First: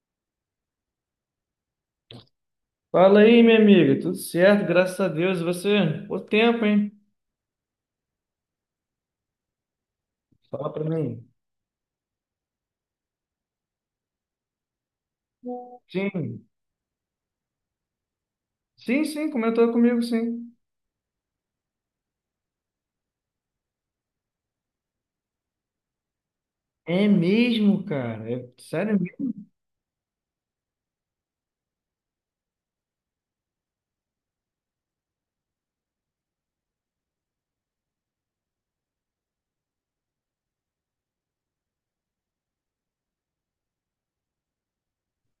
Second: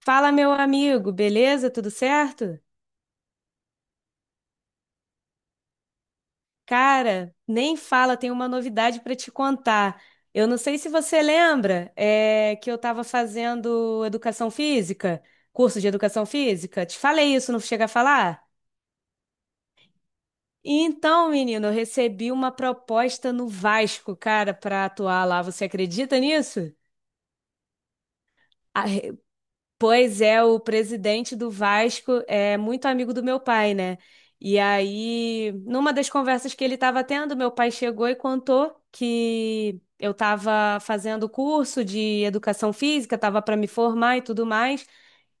Fala, meu amigo, beleza? Tudo certo? Fala aí, minha amiga. Tudo certo, graças a Deus. E você? O tempo, hein? Cara, nem fala, tem uma novidade para te contar. Eu não Fala sei pra se você mim. lembra, que eu estava fazendo educação física, curso de educação Sim. física. Te falei isso, não chega a falar? Sim, sim, comentou comigo, sim. Então, menino, eu recebi uma proposta no Vasco, cara, para atuar lá. Você acredita nisso? É mesmo, cara? É sério mesmo? Pois é, o presidente do Vasco é muito amigo do meu pai, né? E aí, numa das conversas que ele estava tendo, meu pai chegou e contou que eu estava fazendo curso de educação física, estava para me formar e tudo mais.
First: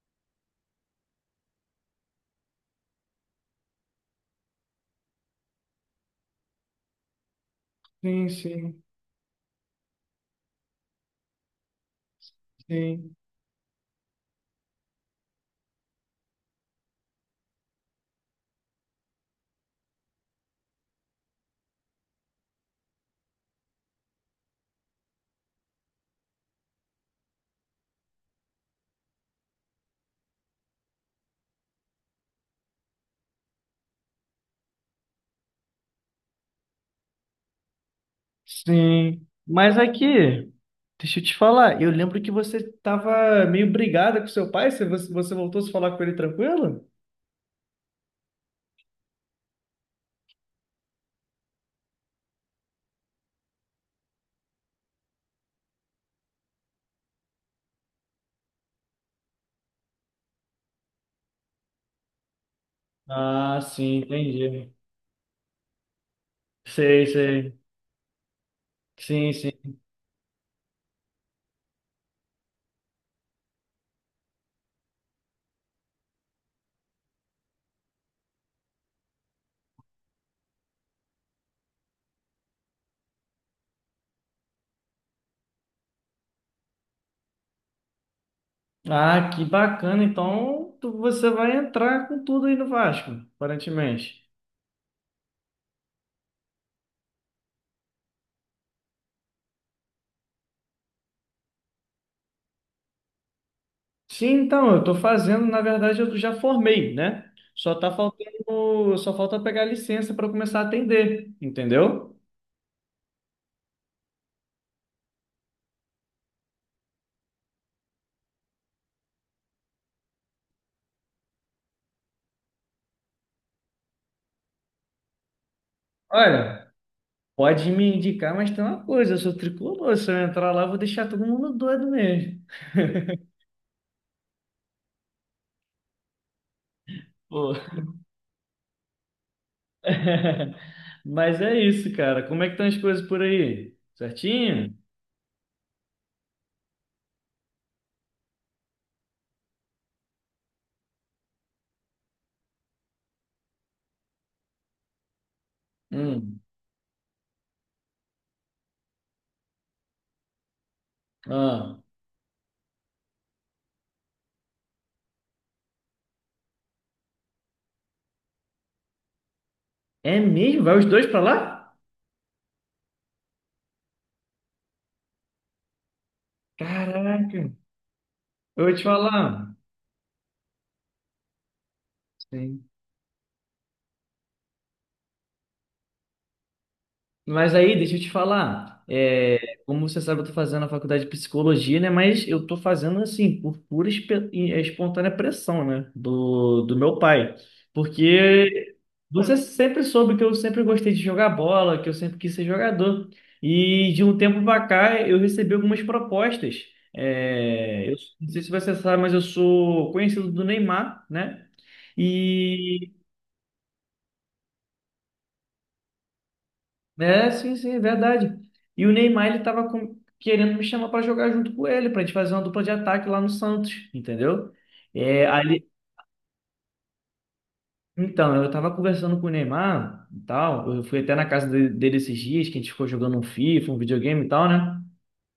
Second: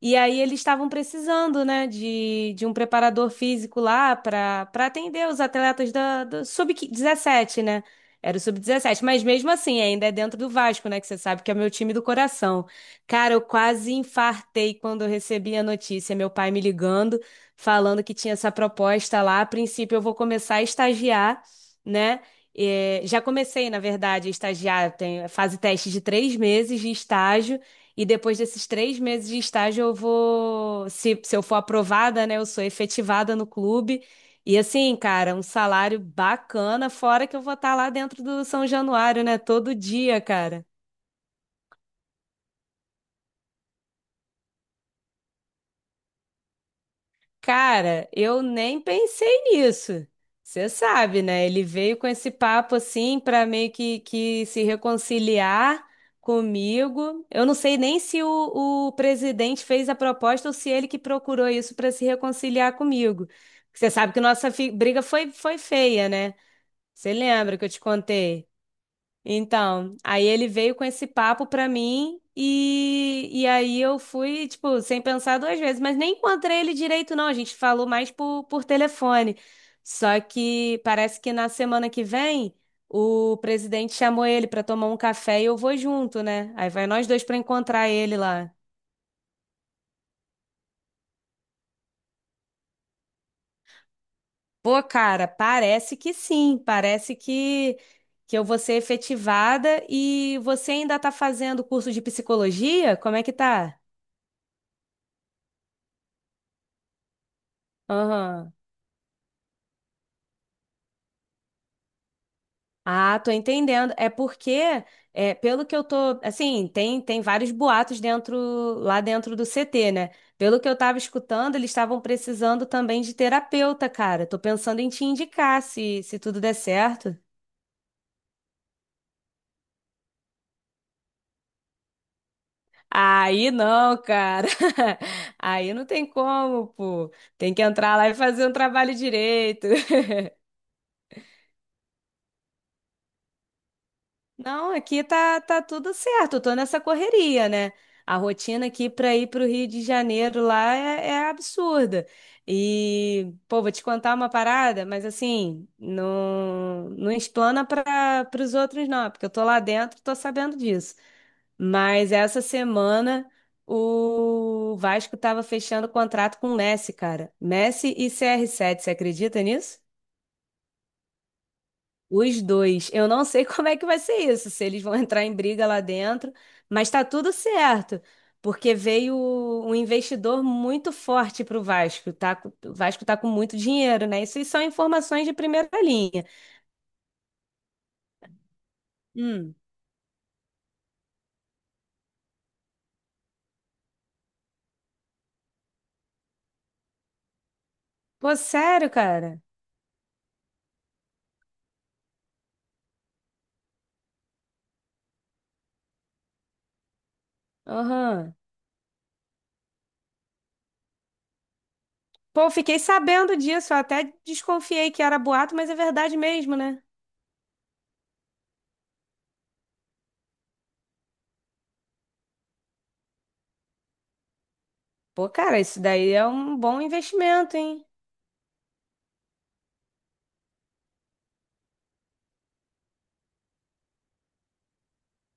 E aí eles estavam precisando, né, de um preparador físico lá para atender os atletas do sub-17, né? Sim, Era o sim, sub-17, mas mesmo assim ainda é dentro do Vasco, né? Que você sabe que é meu time do coração. sim, Cara, eu quase infartei quando eu recebi a notícia, meu pai me ligando, falando que tinha essa proposta lá. A princípio, eu vou começar a estagiar, né? É, já comecei, na verdade, a estagiar. Tem fase teste de três meses de estágio, e depois desses três meses de estágio, eu vou, se eu for aprovada, né? Eu sou efetivada no clube. E assim, cara, um salário bacana, fora que eu vou estar lá dentro do São Januário, sim. né? Todo Mas dia, aqui, cara. deixa eu te falar. Eu lembro que você tava meio brigada com seu pai. Você voltou a se falar com ele tranquilo? Cara, eu nem pensei nisso. Você sabe, né? Ele veio com esse papo assim para meio que se reconciliar comigo. Eu não sei nem se o presidente fez a proposta ou se ele que procurou isso para se reconciliar comigo. Ah, Você sim, sabe que nossa entendi. briga foi feia, né? Sei, Você lembra sei. que eu te contei? Sim, sim. Então, aí ele veio com esse papo pra mim e aí eu fui, tipo, sem pensar duas vezes, mas nem encontrei ele direito, não. A gente falou mais por telefone. Só que parece que na semana que vem o presidente chamou ele pra tomar um café e eu vou junto, né? Aí vai nós dois pra encontrar ele lá. Ah, que bacana. Então, você vai entrar com tudo aí no Vasco, aparentemente. Pô, cara, parece que sim, parece que eu vou ser efetivada e você ainda tá fazendo curso de psicologia? Como é que tá? Sim, então, eu estou fazendo, na verdade, eu já formei, né? Aham. Só falta pegar licença para começar a atender, entendeu? Ah, tô entendendo. É porque, é, pelo que eu tô, assim, tem vários boatos dentro, lá dentro do CT, né? Pelo que eu tava escutando, eles estavam precisando também de terapeuta, cara. Tô pensando em te indicar se tudo der Olha, certo. pode me indicar, mas tem uma coisa, eu sou tricolor, se eu entrar lá, eu vou deixar todo mundo doido mesmo. Aí não, cara. Aí não tem como, pô. Pô. Tem que entrar lá e fazer um trabalho direito. Mas é isso, cara. Como é que estão as coisas por aí? Não, Certinho? aqui tá, tá tudo certo. Eu tô nessa correria, né? A rotina aqui para ir para o Rio de Janeiro lá é absurda. E, pô, vou te contar uma parada, mas assim, Hum. não, não explana para os outros, não, porque eu tô lá dentro, tô sabendo disso. Ah. Mas essa semana o Vasco tava fechando contrato com o Messi, cara. Messi e CR7, você acredita nisso? É mesmo? Vai os dois para lá? Os dois. Eu não sei como é que vai ser isso, se eles vão entrar em briga lá dentro, mas tá tudo Caraca. certo, Eu vou porque te veio falar. um investidor muito forte pro Vasco, tá? Sim. O Vasco tá com muito dinheiro, né? Isso aí são informações de primeira linha. Mas aí, deixa eu te falar. Hum. Como você sabe, eu tô fazendo a faculdade de psicologia, né? Mas eu tô fazendo assim, por pura espontânea pressão, né? Do meu pai. Pô, Porque sério, você cara? sempre soube que eu sempre gostei de jogar bola, que eu sempre quis ser jogador. E de um tempo pra cá, eu recebi algumas propostas. É, eu não Aham. sei se você sabe, mas eu sou conhecido do Neymar, né? Pô, eu fiquei E sabendo disso, eu até desconfiei que era boato, mas é verdade mesmo, né? É, sim, sim, é verdade. E o Neymar, ele tava querendo me chamar para jogar junto com ele, para a gente fazer uma dupla de ataque lá no Santos, entendeu? É, Pô, cara, ali... isso daí é um bom investimento, hein? Então, eu tava conversando com o Neymar e tal, eu fui até na casa dele esses dias, que a gente ficou jogando um FIFA, um videogame e tal, né?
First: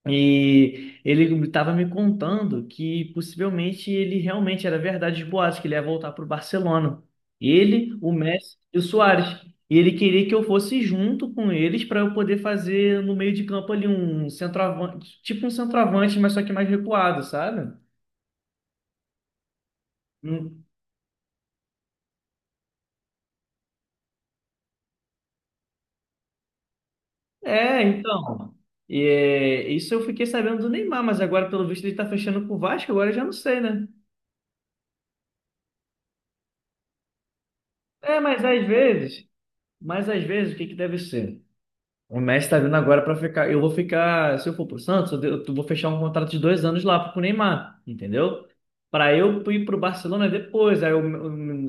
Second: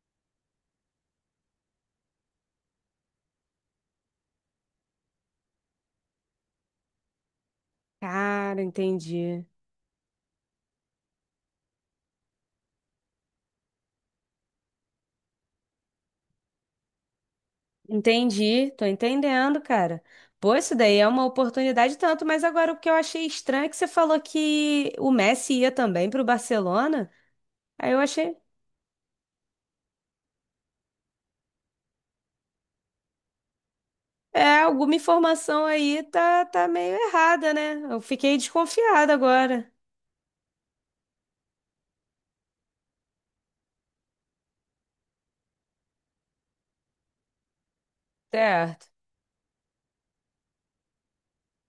E ele estava me contando que possivelmente ele realmente era verdade de boatos, que ele ia voltar para o Barcelona. Ele, o Messi Cara, e o Suárez. entendi. E ele queria que eu fosse junto com eles para eu poder fazer no meio de campo ali um centroavante, tipo um centroavante, mas só que mais recuado, sabe? Entendi, tô entendendo, cara. Pô, Hum. isso daí é uma oportunidade tanto, mas agora o que eu achei estranho é que você falou que o Messi ia também pro Barcelona. É, Aí eu achei, então. É, isso eu fiquei sabendo do Neymar, mas agora, pelo visto, ele está fechando com o Vasco, agora eu já não sei, né? é, alguma informação aí tá, tá meio errada, né? Eu É, fiquei desconfiada agora. mas às vezes, o que que deve ser? O Messi tá vindo agora pra ficar. Eu vou ficar. Se eu for pro Santos, eu vou fechar um contrato de dois anos lá pro Neymar, entendeu? Certo. Pra eu ir pro Barcelona depois. Aí o,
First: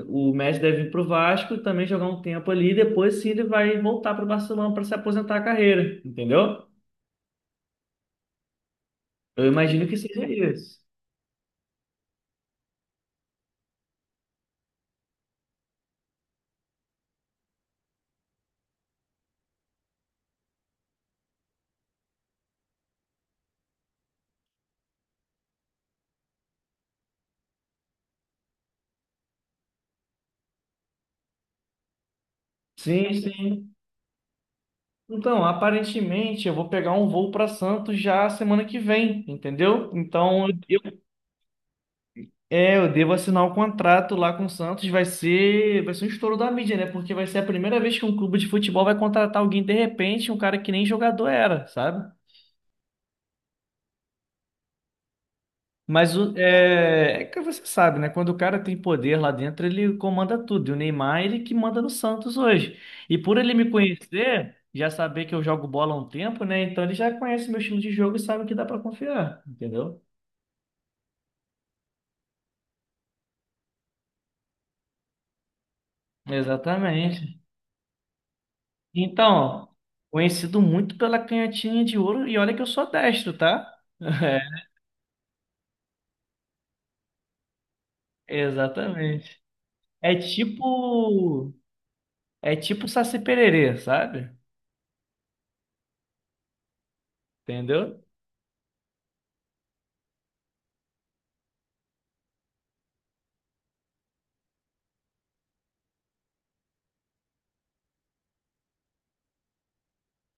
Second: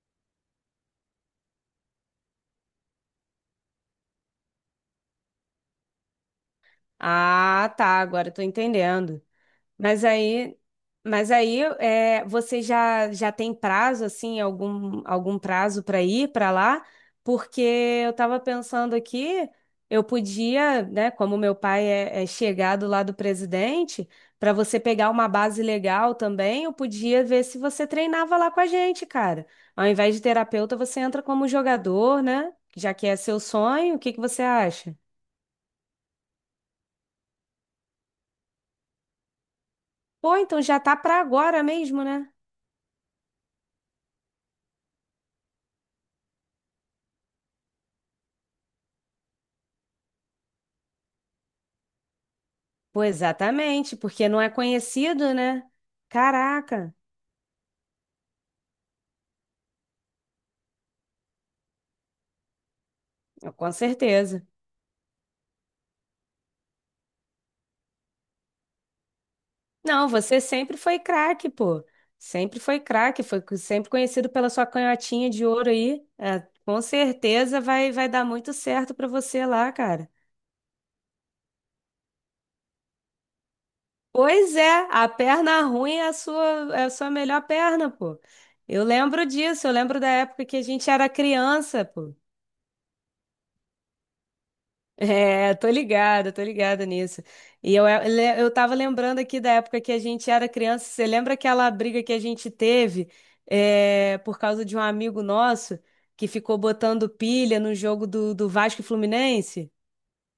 o, o Messi deve ir pro Vasco também jogar um tempo ali. Depois sim ele vai voltar pro Barcelona pra se aposentar a carreira, entendeu? Ah, tá, agora eu tô entendendo. Eu imagino que Mas seja aí, isso. mas aí é, você já, já tem prazo, assim, algum prazo para ir para lá? Porque eu estava pensando aqui, eu podia, né, como meu pai é chegado lá do presidente, para você pegar uma base legal também, eu podia ver se você treinava lá com a gente, cara. Ao invés de terapeuta, você entra como jogador, né? Já que Sim, é seu sim. sonho, o que que você acha? Então, aparentemente eu vou pegar um voo para Santos já semana que vem, entendeu? Pô, Então então eu já tá para agora mesmo, né? é, eu devo assinar o contrato lá com o Santos. Vai ser um estouro da mídia, né? Porque vai ser a primeira vez que um clube de futebol vai contratar alguém de repente, um cara que nem jogador era, sabe? Pô, exatamente, porque não é conhecido, né? Caraca, É que você sabe, né? Quando o cara tem poder lá dentro, ele comanda tudo. E o Neymar, ele que manda no Santos hoje. E por ele me com certeza. conhecer, já saber que eu jogo bola há um tempo, né? Então ele já conhece meu estilo de jogo e sabe que dá pra confiar, entendeu? Não, você sempre foi craque, pô. Sempre foi craque, sempre conhecido pela sua canhotinha de ouro aí. É, com Exatamente. certeza vai, vai dar muito certo pra você Então, lá, cara. conhecido muito pela canhotinha de ouro, e olha que eu sou destro, tá? Pois é, a perna ruim é a sua melhor perna, pô. Eu lembro Exatamente. disso, eu lembro da É época que a gente era tipo. criança, pô. É tipo Saci Pererê, sabe? É, tô ligada nisso. E eu, Entendeu? eu, eu tava lembrando aqui da época que a gente era criança. Você lembra aquela briga que a gente teve, é, por causa de um amigo nosso que ficou botando pilha no jogo do Vasco e Fluminense?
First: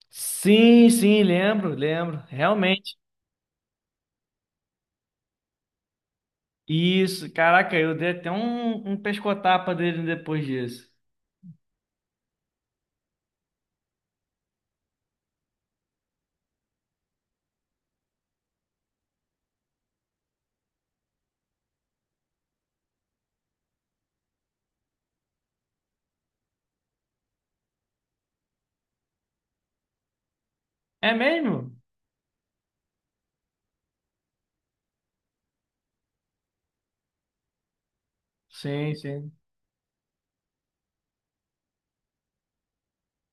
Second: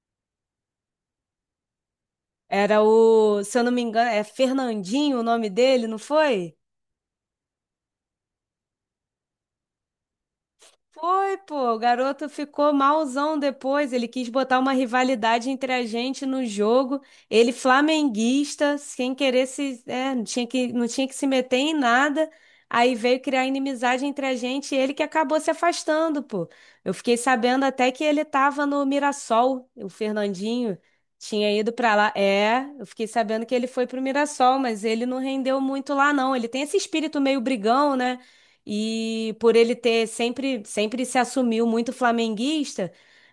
Sim, sim, lembro, lembro. Era Realmente. Se eu não me engano, é Fernandinho o nome dele, não foi? Isso, caraca, eu dei até um pescotapa dele depois disso. Foi, pô, o garoto ficou malzão depois. Ele quis botar uma rivalidade entre a gente no jogo. Ele flamenguista, sem querer se, é, não tinha não tinha que se meter em nada. Aí veio criar inimizade entre a gente e ele que acabou se afastando, pô. Eu fiquei sabendo até que ele tava no Mirassol, o Fernandinho É tinha mesmo? ido pra lá. É, eu fiquei sabendo que ele foi pro Mirassol, mas ele não rendeu muito lá, não. Ele tem esse espírito meio brigão, né? Sim, sim. E por ele ter sempre se assumiu muito flamenguista,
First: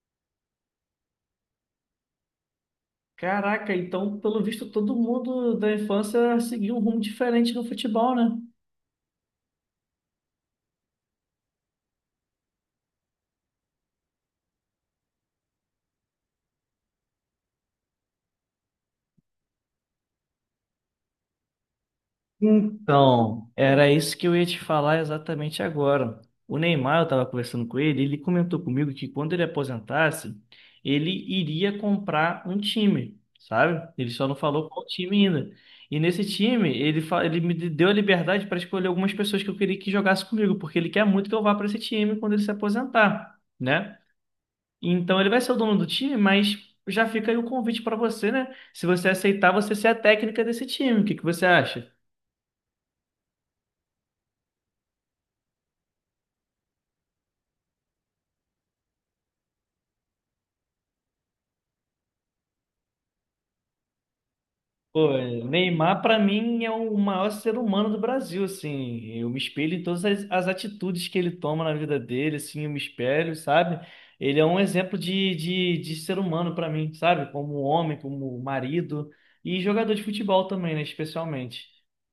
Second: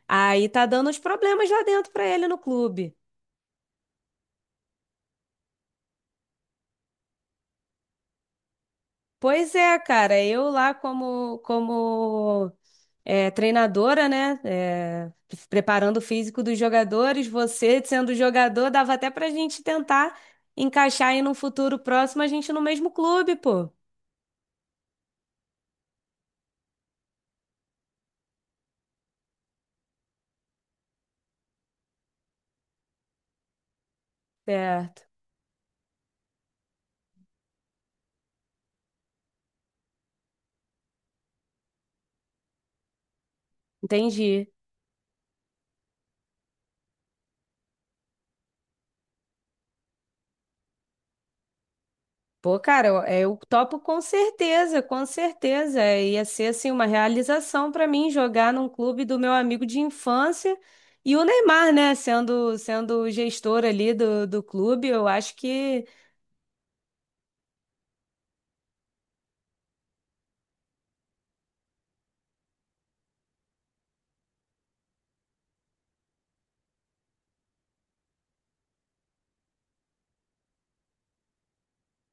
aí tá dando uns problemas lá dentro pra ele no clube. Caraca, então, pelo visto, todo mundo da infância seguiu um rumo diferente no futebol, né? Pois é, cara, eu lá como é, treinadora, né? é, preparando o físico dos jogadores, você sendo jogador, dava até pra gente tentar encaixar aí num futuro próximo a gente no mesmo clube, Então, pô. era isso que eu ia te falar exatamente agora. O Neymar, eu estava conversando com ele, ele comentou comigo que quando ele aposentasse, ele iria comprar um time, sabe? Ele só não falou qual Certo, time ainda. E nesse time, ele, ele me deu a liberdade para escolher algumas pessoas que eu queria que jogasse comigo, porque ele quer muito que eu vá para esse time quando ele se aposentar, né? entendi. Então, ele vai ser o dono do time, mas já fica aí o convite para você, né? Se você aceitar, você ser a técnica desse time. O que que você acha? Pô, cara, eu, é, eu topo com certeza, com certeza. É, ia ser assim uma realização pra mim jogar num clube do meu amigo de infância e o Neymar, né, sendo o gestor ali do clube, Pô, eu acho que Neymar, para mim, é o maior ser humano do Brasil, assim. Eu me espelho em todas as atitudes que ele toma na vida dele, assim, eu me espelho, sabe? Ele é um exemplo de ser humano para mim, sabe? Como homem, como marido e jogador de futebol também, né? Especialmente.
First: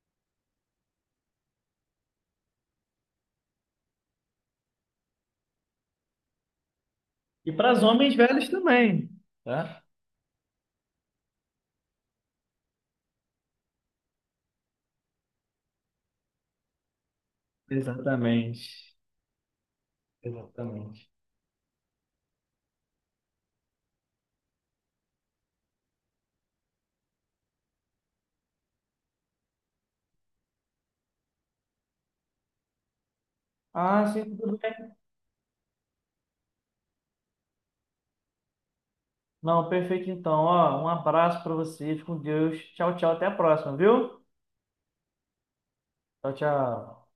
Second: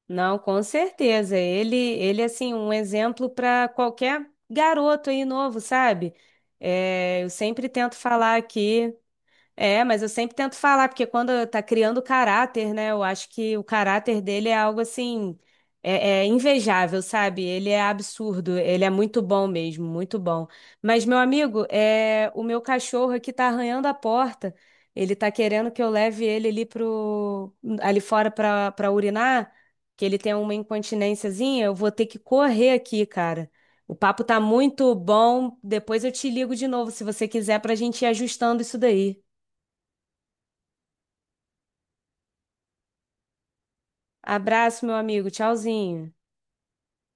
não, com certeza. Ele ele assim um exemplo pra qualquer garoto aí novo, sabe? É, eu E sempre para os tento homens falar velhos aqui. também, tá? É, mas eu sempre tento falar, porque quando tá criando caráter, né? Eu acho que o caráter dele é algo assim, é invejável, sabe? Ele é absurdo, ele é Exatamente. muito bom mesmo, muito bom. Mas, Exatamente. meu amigo, é, o meu cachorro aqui tá arranhando a porta, ele tá querendo que eu leve ele ali pro, ali fora pra urinar, que ele tem uma incontinênciazinha, eu vou ter que correr aqui, cara. O Ah, papo sim, tá tudo bem. muito bom, depois eu te ligo de novo, se você quiser, pra gente ir ajustando isso daí. Não, perfeito então. Ó, um abraço pra vocês, com Deus. Tchau, tchau, até a próxima, viu? Abraço, meu amigo. Tchauzinho. Tchau, tchau.